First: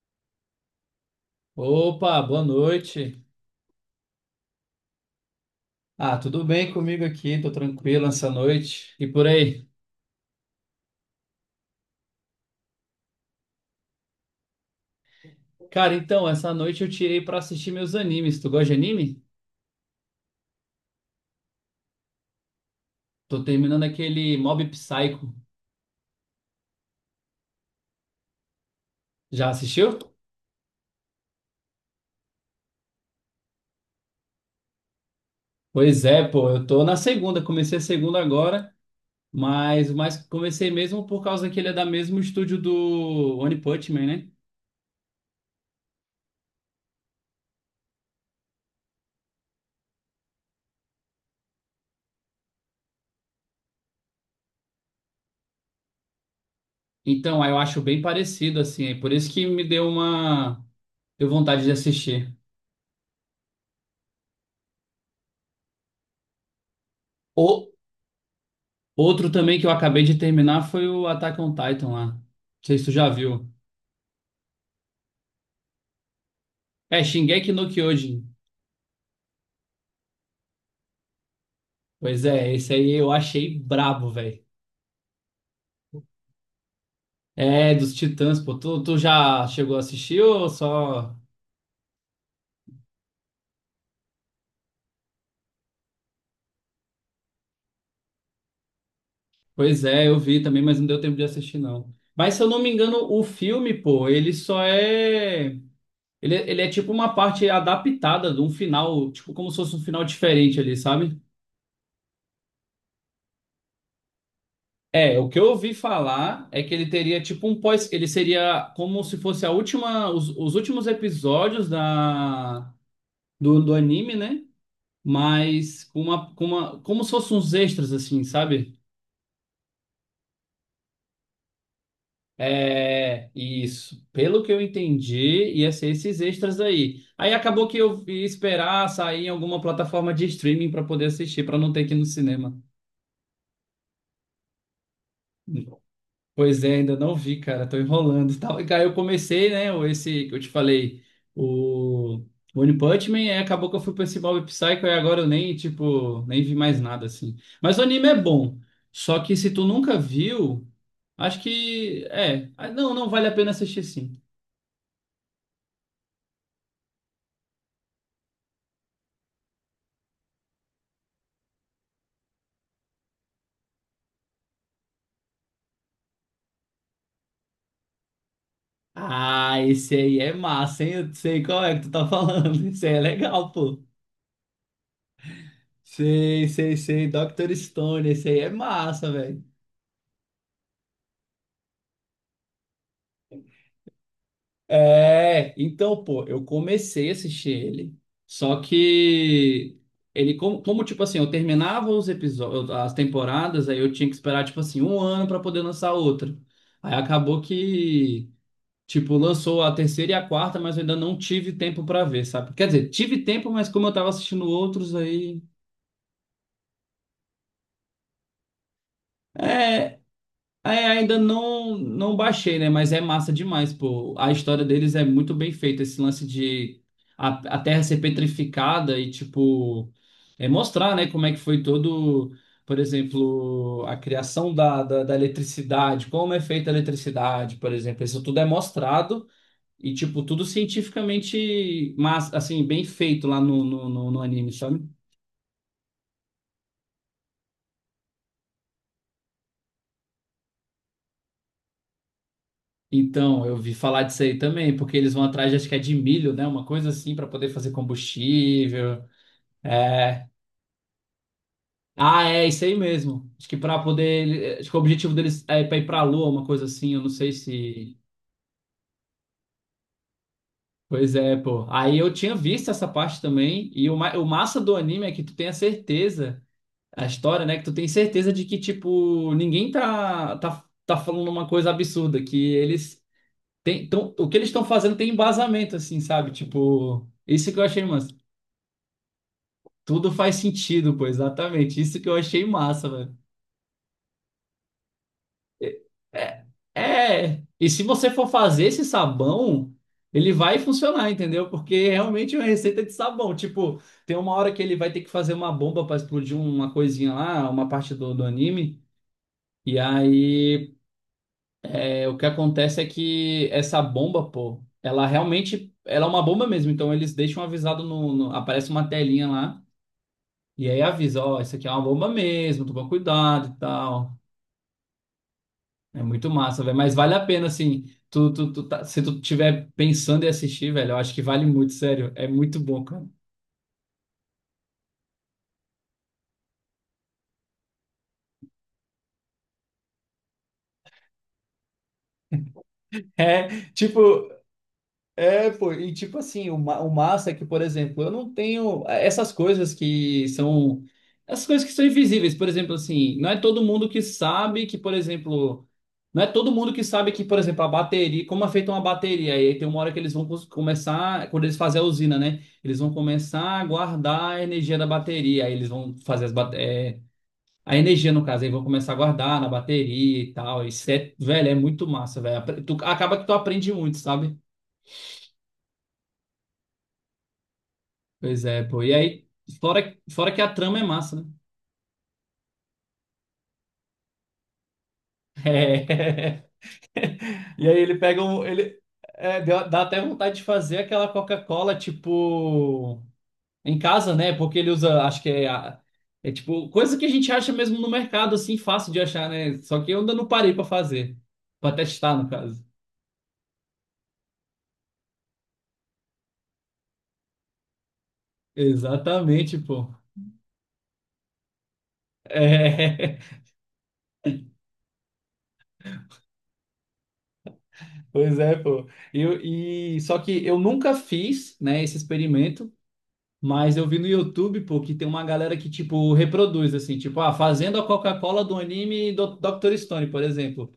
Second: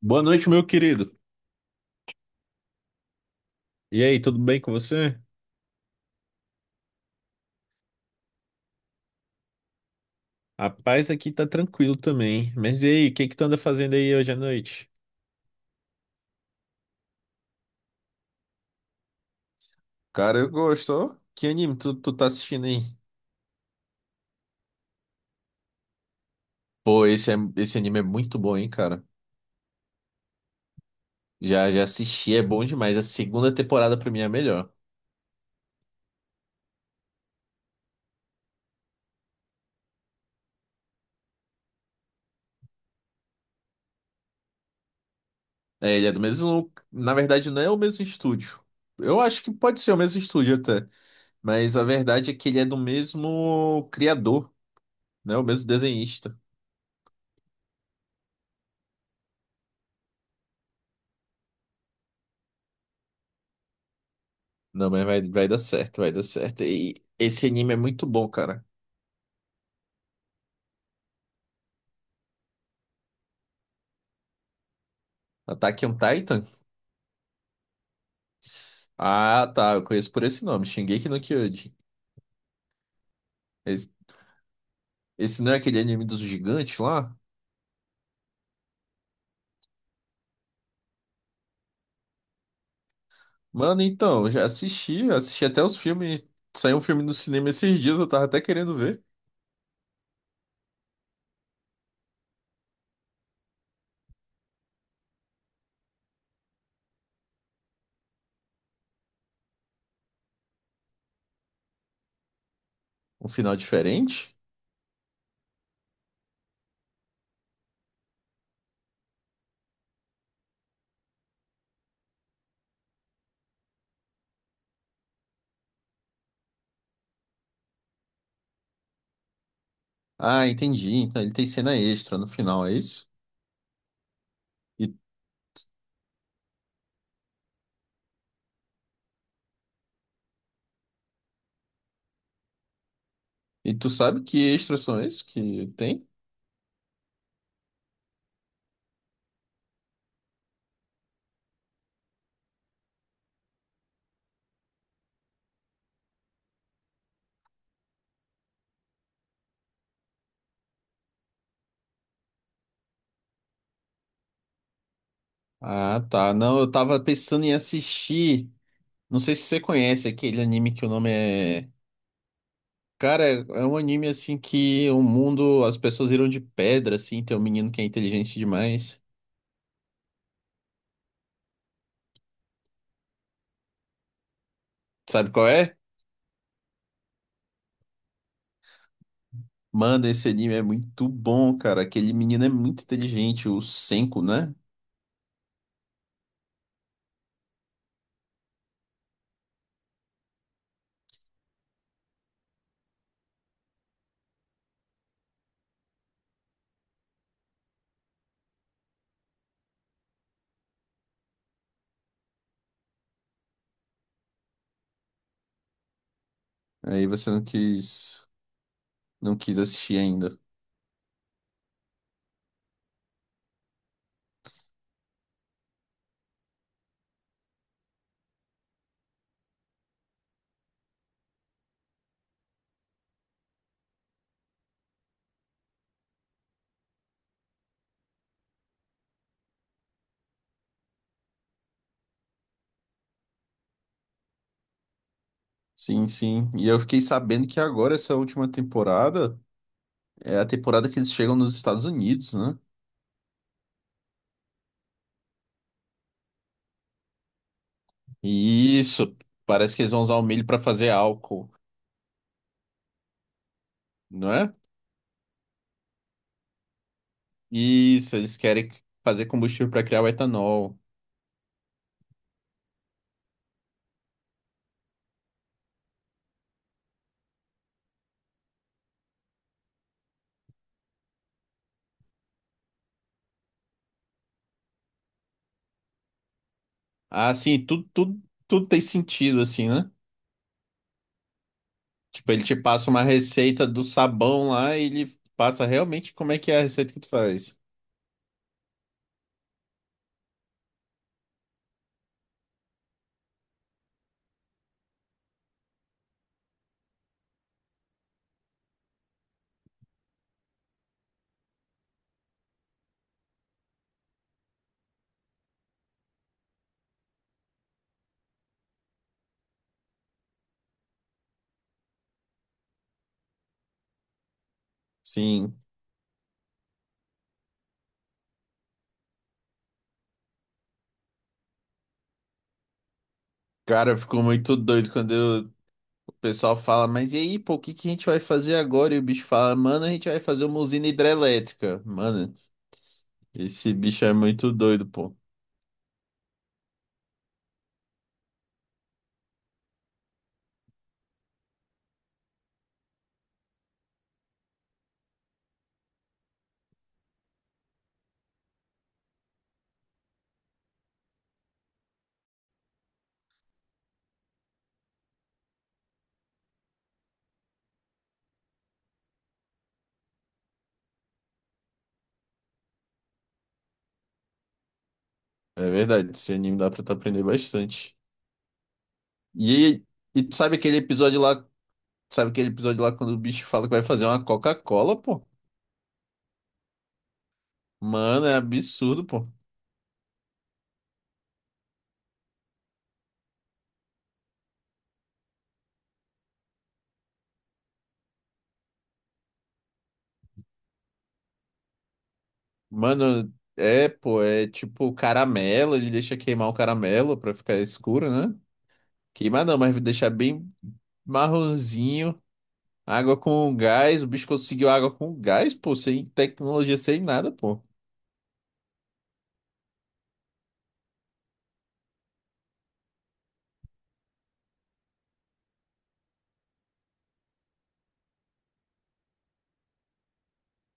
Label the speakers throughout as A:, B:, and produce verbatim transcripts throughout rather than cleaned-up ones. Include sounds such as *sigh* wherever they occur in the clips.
A: Boa noite, meu querido.
B: Opa, boa noite.
A: E aí, tudo bem com você?
B: Ah, tudo bem comigo aqui? Tô tranquilo essa noite. E por aí?
A: A paz aqui tá tranquilo também. Mas e aí, o que que tu anda fazendo aí hoje à noite?
B: Cara, então, essa noite eu tirei pra assistir meus animes. Tu gosta de anime?
A: Cara, eu gosto. Ó, que anime tu, tu tá assistindo aí?
B: Tô terminando aquele Mob Psycho.
A: Pô, esse, é- esse anime é muito bom, hein, cara.
B: Já assistiu?
A: Já, já assisti, é bom demais. A segunda temporada pra mim é a melhor.
B: Pois é, pô, eu tô na segunda, comecei a segunda agora, mas, mas comecei mesmo por causa que ele é da mesmo estúdio do One Punch Man, né?
A: É, ele é do mesmo. Na verdade, não é o mesmo estúdio. Eu acho que pode ser o mesmo estúdio até. Mas a verdade é que ele é do mesmo criador, né? O mesmo desenhista.
B: Então, aí eu acho bem parecido, assim, é por isso que me deu uma... deu vontade de assistir.
A: Não, mas vai, vai dar certo, vai dar certo. E esse
B: Ou
A: anime é muito bom, cara.
B: Outro também que eu acabei de terminar foi o Attack on Titan lá. Não sei se tu já viu.
A: Attack on Titan?
B: É, Shingeki no Kyojin.
A: Ah, tá. Eu conheço por esse nome, Shingeki no Kyojin.
B: Pois é, esse aí eu achei
A: Esse,
B: brabo, velho.
A: esse não é aquele anime dos gigantes lá?
B: É, dos Titãs, pô. Tu, tu já chegou a assistir ou só...
A: Mano, então, eu já assisti, assisti até os filmes. Saiu um filme no cinema esses dias, eu tava até querendo ver.
B: Pois é, eu vi também, mas não deu tempo de assistir, não. Mas se eu não me engano, o filme, pô, ele só é... Ele, ele é tipo uma parte adaptada de um final, tipo como se fosse um final diferente ali, sabe?
A: Um final diferente?
B: É, o que eu ouvi falar é que ele teria tipo um pós, ele seria como se fosse a última, os, os últimos episódios da do, do anime, né? Mas com uma, com uma, como se fossem uns extras assim, sabe?
A: Ah, entendi. Então ele tem cena extra no final, é isso?
B: É, isso. Pelo que eu
A: E,
B: entendi, ia ser esses extras aí. Aí acabou que eu ia esperar sair em alguma plataforma de streaming para poder assistir, para não ter que ir no cinema.
A: e tu sabe que extras são esses que tem?
B: Pois é, ainda não vi, cara, tô enrolando e tal. E cara, eu comecei, né, o- esse que eu te falei, o One Punch Man, e acabou que eu fui pra esse Mob Psycho e agora eu nem, tipo, nem vi mais nada, assim. Mas o anime é bom, só que se tu nunca viu, acho que, é, ah, não, não vale a pena assistir sim.
A: Ah, tá. Não, eu tava pensando em assistir. Não sei se você conhece aquele anime que o nome é. Cara, é é um anime assim que o mundo, as pessoas viram de pedra, assim, tem um menino que é inteligente demais.
B: Ah, esse aí é massa, hein? Eu sei qual é que tu tá falando, *laughs* esse aí é legal, pô.
A: Sabe qual é?
B: Sei, sei, sei, doutor Stone, esse aí é massa, velho.
A: Manda, esse anime é muito bom, cara. Aquele menino é muito inteligente, o Senko, né?
B: É, então, pô, eu comecei a assistir ele. Só que ele, como, como, tipo assim, eu terminava os episódios, as temporadas, aí eu tinha que esperar, tipo assim, um ano pra poder lançar outra. Aí acabou que, tipo, lançou a terceira e a quarta, mas eu ainda não tive tempo pra ver, sabe? Quer dizer, tive tempo, mas como eu tava assistindo outros aí.
A: Aí você não quis, não quis assistir
B: É.
A: ainda.
B: É, ainda não, não baixei, né? Mas é massa demais, pô. A história deles é muito bem feita. Esse lance de a, a Terra ser petrificada e, tipo, é mostrar, né, como é que foi todo, por exemplo, a criação da, da, da eletricidade, como é feita a eletricidade, por exemplo. Isso tudo é mostrado e, tipo, tudo cientificamente, mas, assim, bem feito lá no, no, no, no anime, sabe?
A: Sim, sim. E eu fiquei sabendo que agora essa última temporada é a temporada que eles chegam nos Estados Unidos, né?
B: Então, eu vi falar disso aí também, porque eles vão atrás, acho que é de milho, né? Uma coisa assim, para poder fazer
A: E
B: combustível.
A: isso, parece que eles vão usar o
B: É.
A: milho pra fazer álcool,
B: Ah, é isso aí mesmo. Acho que para
A: não é?
B: poder. Acho que o objetivo deles é para ir para a Lua, uma coisa assim. Eu não sei se.
A: Isso, eles querem fazer combustível para criar o etanol.
B: Pois é, pô. Aí eu tinha visto essa parte também. E o, ma- o massa do anime é que tu tem a certeza, a história, né? Que tu tem certeza de que, tipo, ninguém tá, tá, tá falando uma coisa absurda, que eles tem, então, o que eles estão fazendo tem embasamento, assim, sabe? Tipo,
A: Ah,
B: isso que eu
A: sim,
B: achei
A: tudo,
B: massa.
A: tudo, tudo tem sentido, assim, né?
B: Tudo faz sentido, pô, exatamente. Isso que eu
A: Tipo, ele
B: achei
A: te
B: massa,
A: passa uma
B: velho.
A: receita do sabão lá e ele passa realmente como é
B: É,
A: que é a receita que tu
B: é.
A: faz.
B: E se você for fazer esse sabão, ele vai funcionar, entendeu? Porque realmente é uma receita de sabão. Tipo, tem uma hora que ele vai ter que fazer uma bomba para explodir uma coisinha lá, uma parte do, do anime. E aí, é, o que acontece é que essa bomba, pô, ela realmente, ela é uma bomba mesmo. Então, eles deixam avisado no, no- aparece uma telinha lá. E aí avisa, ó, isso aqui é uma bomba mesmo, toma cuidado e tal.
A: Sim,
B: É muito massa, velho. Mas vale a pena, assim, tu, tu, tu tá- se tu tiver pensando em assistir, velho, eu acho que vale muito, sério. É muito bom, cara.
A: cara, eu fico muito doido quando eu- o pessoal fala, mas e aí, pô, o que que a gente vai fazer agora? E o bicho fala, mano, a gente vai fazer uma usina hidrelétrica. Mano,
B: É,
A: esse bicho é
B: tipo,
A: muito doido, pô.
B: é, pô, e tipo assim, o, ma- o massa é que, por exemplo, eu não tenho é, essas coisas que são. Essas coisas que são invisíveis, por exemplo, assim, não é todo mundo que sabe que, por exemplo. Não é todo mundo que sabe que, por exemplo, a bateria, como é feita uma bateria, e aí tem uma hora que eles vão cons- começar, quando eles fazem a usina, né? Eles vão começar a guardar a energia da bateria, aí eles vão fazer as, bate- é, a energia, no caso, aí vão começar a guardar na bateria e tal. Isso é, velho, é muito massa, velho. Apre- Tu, acaba que tu aprende muito, sabe?
A: É verdade, esse anime dá pra tu aprender bastante.
B: Pois é, pô. E aí,
A: E,
B: fora,
A: e
B: fora
A: tu
B: que a
A: sabe aquele
B: trama é massa,
A: episódio
B: né?
A: lá? Sabe aquele episódio lá quando o bicho fala que vai fazer uma Coca-Cola, pô?
B: É. *laughs* E aí ele pega
A: Mano, é
B: um. Ele,
A: absurdo, pô.
B: é, deu- dá até vontade de fazer aquela Coca-Cola, tipo, em casa, né? Porque ele usa, acho que é, a- é tipo, coisa que a gente acha mesmo no mercado, assim, fácil de achar, né? Só que eu ainda não parei pra fazer. Pra testar, no caso.
A: Mano, é, pô, é tipo caramelo, ele deixa queimar o caramelo pra ficar escuro, né? Queimar
B: Exatamente,
A: não, mas
B: pô.
A: deixar bem marronzinho, água
B: É,
A: com gás, o bicho conseguiu água com gás, pô, sem tecnologia, sem nada, pô.
B: *laughs* pois é, pô. E, eu- e só que eu nunca fiz, né, esse experimento. Mas eu vi no YouTube, pô, que tem uma galera que, tipo, reproduz, assim, tipo, ah, fazendo a Coca-Cola do anime do doutor Stone, por exemplo.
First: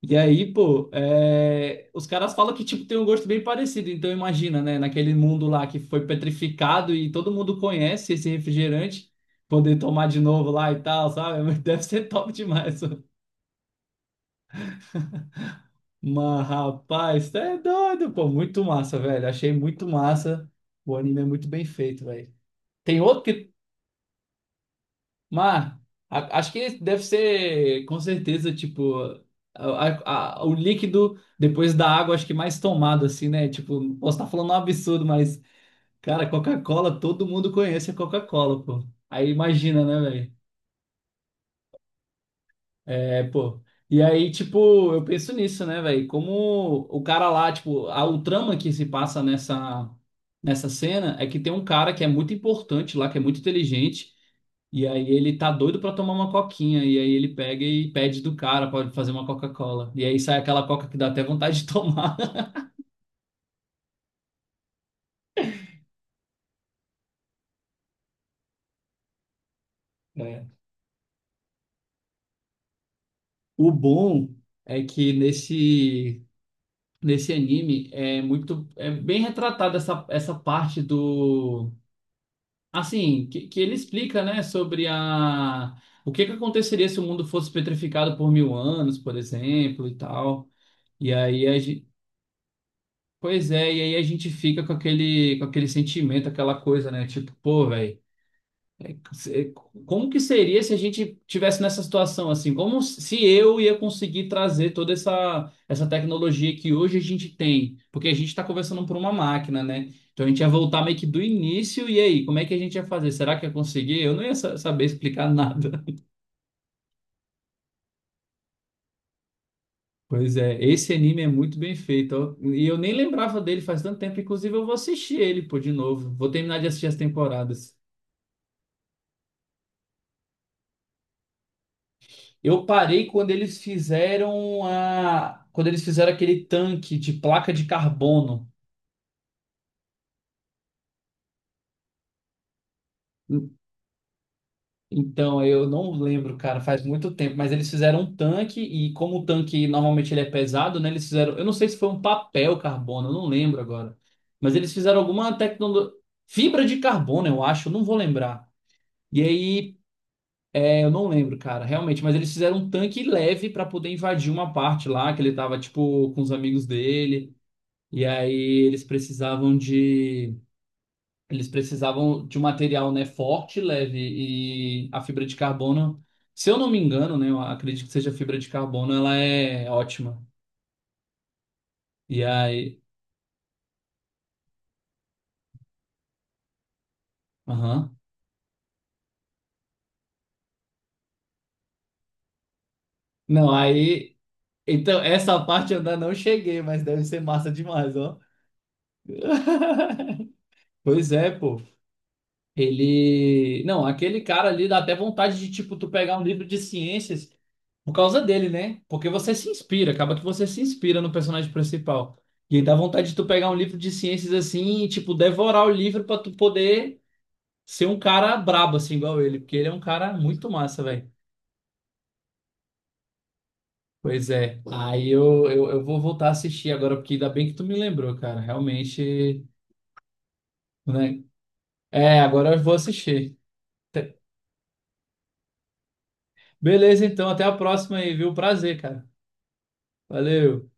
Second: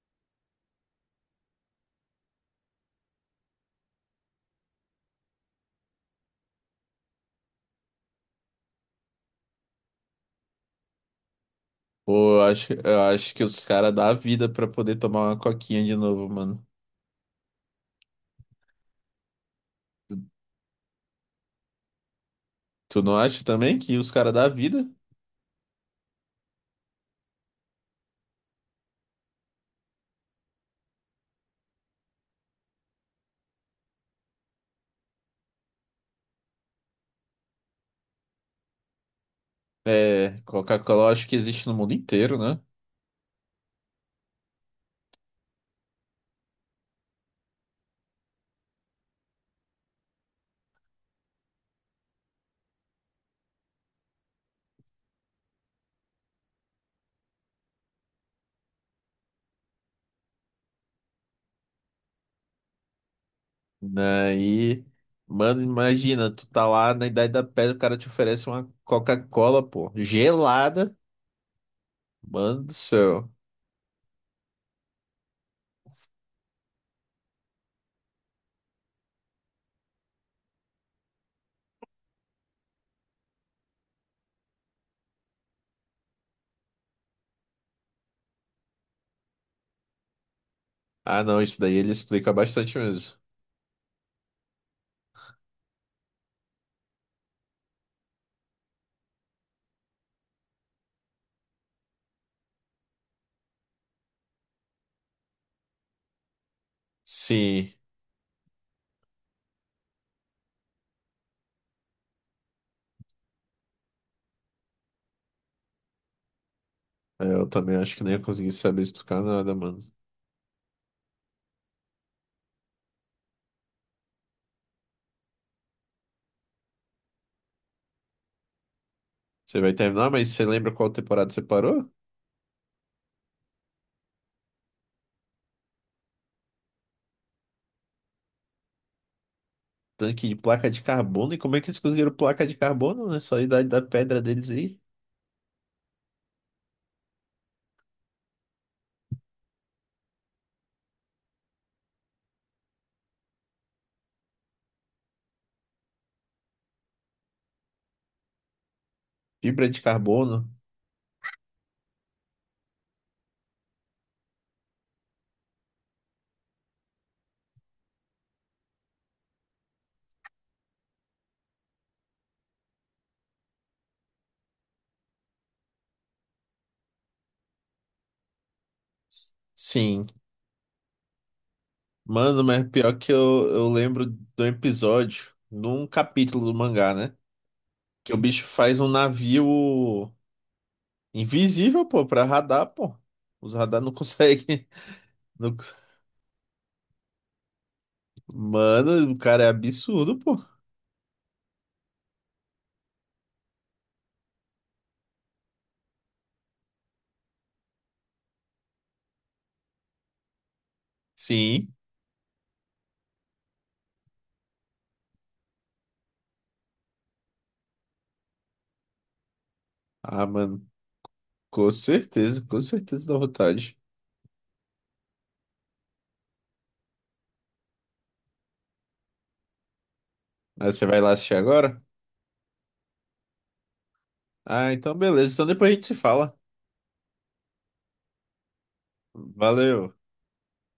B: E aí, pô, é, os caras falam que, tipo, tem um gosto bem parecido. Então, imagina, né, naquele mundo lá que foi petrificado e todo mundo conhece esse refrigerante, poder tomar de novo lá e tal, sabe? *laughs* Deve ser top
A: Pô, eu acho,
B: demais, pô.
A: eu acho que os caras dá a vida pra poder tomar uma coquinha de novo,
B: Mas,
A: mano.
B: rapaz, tá é doido, pô, muito massa, velho. Achei muito massa. O anime é muito bem feito, velho. Tem
A: Tu não
B: outro
A: acha
B: que
A: também que os caras dá a vida?
B: mas a- acho que deve ser, com certeza, tipo, a- a- a- o líquido depois da água, acho que mais tomado, assim, né? Tipo, posso estar falando um absurdo, mas, cara, Coca-Cola, todo mundo conhece a Coca-Cola, pô. Aí imagina, né, velho?
A: É, Coca-Cola eu acho que existe no mundo inteiro, né?
B: É, pô. E aí, tipo, eu penso nisso, né, velho? Como o cara lá, tipo, a, o trama que se passa nessa, nessa cena é que tem um cara que é muito importante lá, que é muito inteligente, e aí ele tá doido pra tomar uma coquinha, e aí ele pega e pede do cara pra fazer uma Coca-Cola. E aí sai aquela coca que dá até vontade de tomar. *laughs*
A: Daí, mano, imagina, tu tá lá na Idade da Pedra, o cara te oferece uma Coca-Cola, pô,
B: É.
A: gelada. Mano do céu.
B: O bom é que nesse, nesse anime é muito, é bem retratada essa, essa parte do. Assim, que, que ele explica, né, sobre a o que que aconteceria se o mundo fosse petrificado por mil anos, por exemplo, e tal. E
A: Ah, não,
B: aí a
A: isso daí
B: gente,
A: ele explica bastante mesmo.
B: pois é, e aí a gente fica com aquele com aquele sentimento, aquela coisa, né, tipo, pô, velho se- como que seria se a gente tivesse nessa situação assim? Como se eu ia conseguir trazer toda essa, essa tecnologia que hoje a gente
A: Sim,
B: tem? Porque a gente está conversando por uma máquina, né? Então a gente ia voltar meio que do início, e aí, como é que a gente ia fazer? Será que ia conseguir? Eu não ia sa- saber explicar nada. *laughs*
A: é, eu também acho que nem ia conseguir saber explicar nada, mano.
B: Pois é, esse anime é muito bem feito, ó. E eu nem lembrava dele faz tanto tempo, inclusive eu vou assistir ele, pô, de novo. Vou terminar de assistir as temporadas.
A: Você vai terminar, mas você lembra qual temporada você parou?
B: Eu parei quando eles fizeram a, quando eles fizeram aquele tanque de placa de carbono.
A: Tanque de placa de carbono, e como é que eles conseguiram placa de carbono nessa
B: En-
A: Idade da Pedra deles aí?
B: Então, eu não lembro, cara, faz muito tempo, mas eles fizeram um tanque e como o tanque normalmente ele é pesado, né? Eles fizeram, eu não sei se foi um papel carbono, eu não lembro agora. Mas eles fizeram alguma tecnologia, fibra de carbono, eu acho, eu não vou lembrar. E
A: Fibra
B: aí,
A: de carbono.
B: é, eu não lembro, cara, realmente, mas eles fizeram um tanque leve para poder invadir uma parte lá que ele tava tipo com os amigos dele. E aí eles precisavam de eles precisavam de um material, né, forte, leve e a fibra de carbono, se eu não me engano, né, eu acredito que seja fibra de carbono, ela
A: S-
B: é
A: Sim.
B: ótima. E
A: Mano, mas
B: aí,
A: pior que eu, eu lembro de um episódio, num capítulo do mangá, né?
B: aham.
A: Que o bicho faz um navio invisível, pô, pra radar, pô.
B: Não,
A: Os radar não
B: aí
A: conseguem.
B: então essa
A: *laughs* não
B: parte
A: cons-
B: eu ainda não cheguei, mas deve ser massa demais, ó.
A: Mano, o cara é absurdo,
B: *laughs*
A: pô.
B: Pois é, pô. Ele. Não, aquele cara ali dá até vontade de, tipo, tu pegar um livro de ciências por causa dele, né? Porque você se inspira, acaba que você se inspira no personagem
A: Sim.
B: principal. E aí dá vontade de tu pegar um livro de ciências assim e, tipo, devorar o livro pra tu poder ser um cara brabo, assim, igual ele. Porque ele é um cara
A: Ah,
B: muito
A: mano,
B: massa, velho.
A: com certeza, com certeza dá vontade.
B: Pois é. Aí eu, eu, eu vou voltar a assistir agora, porque ainda bem que tu me lembrou, cara. Realmente,
A: Aí você vai lá
B: né?
A: assistir agora?
B: É, agora eu vou assistir.
A: Ah, então beleza. Então depois a gente se fala.
B: Beleza, então. Até a próxima aí, viu? Prazer, cara.
A: Valeu.
B: Valeu.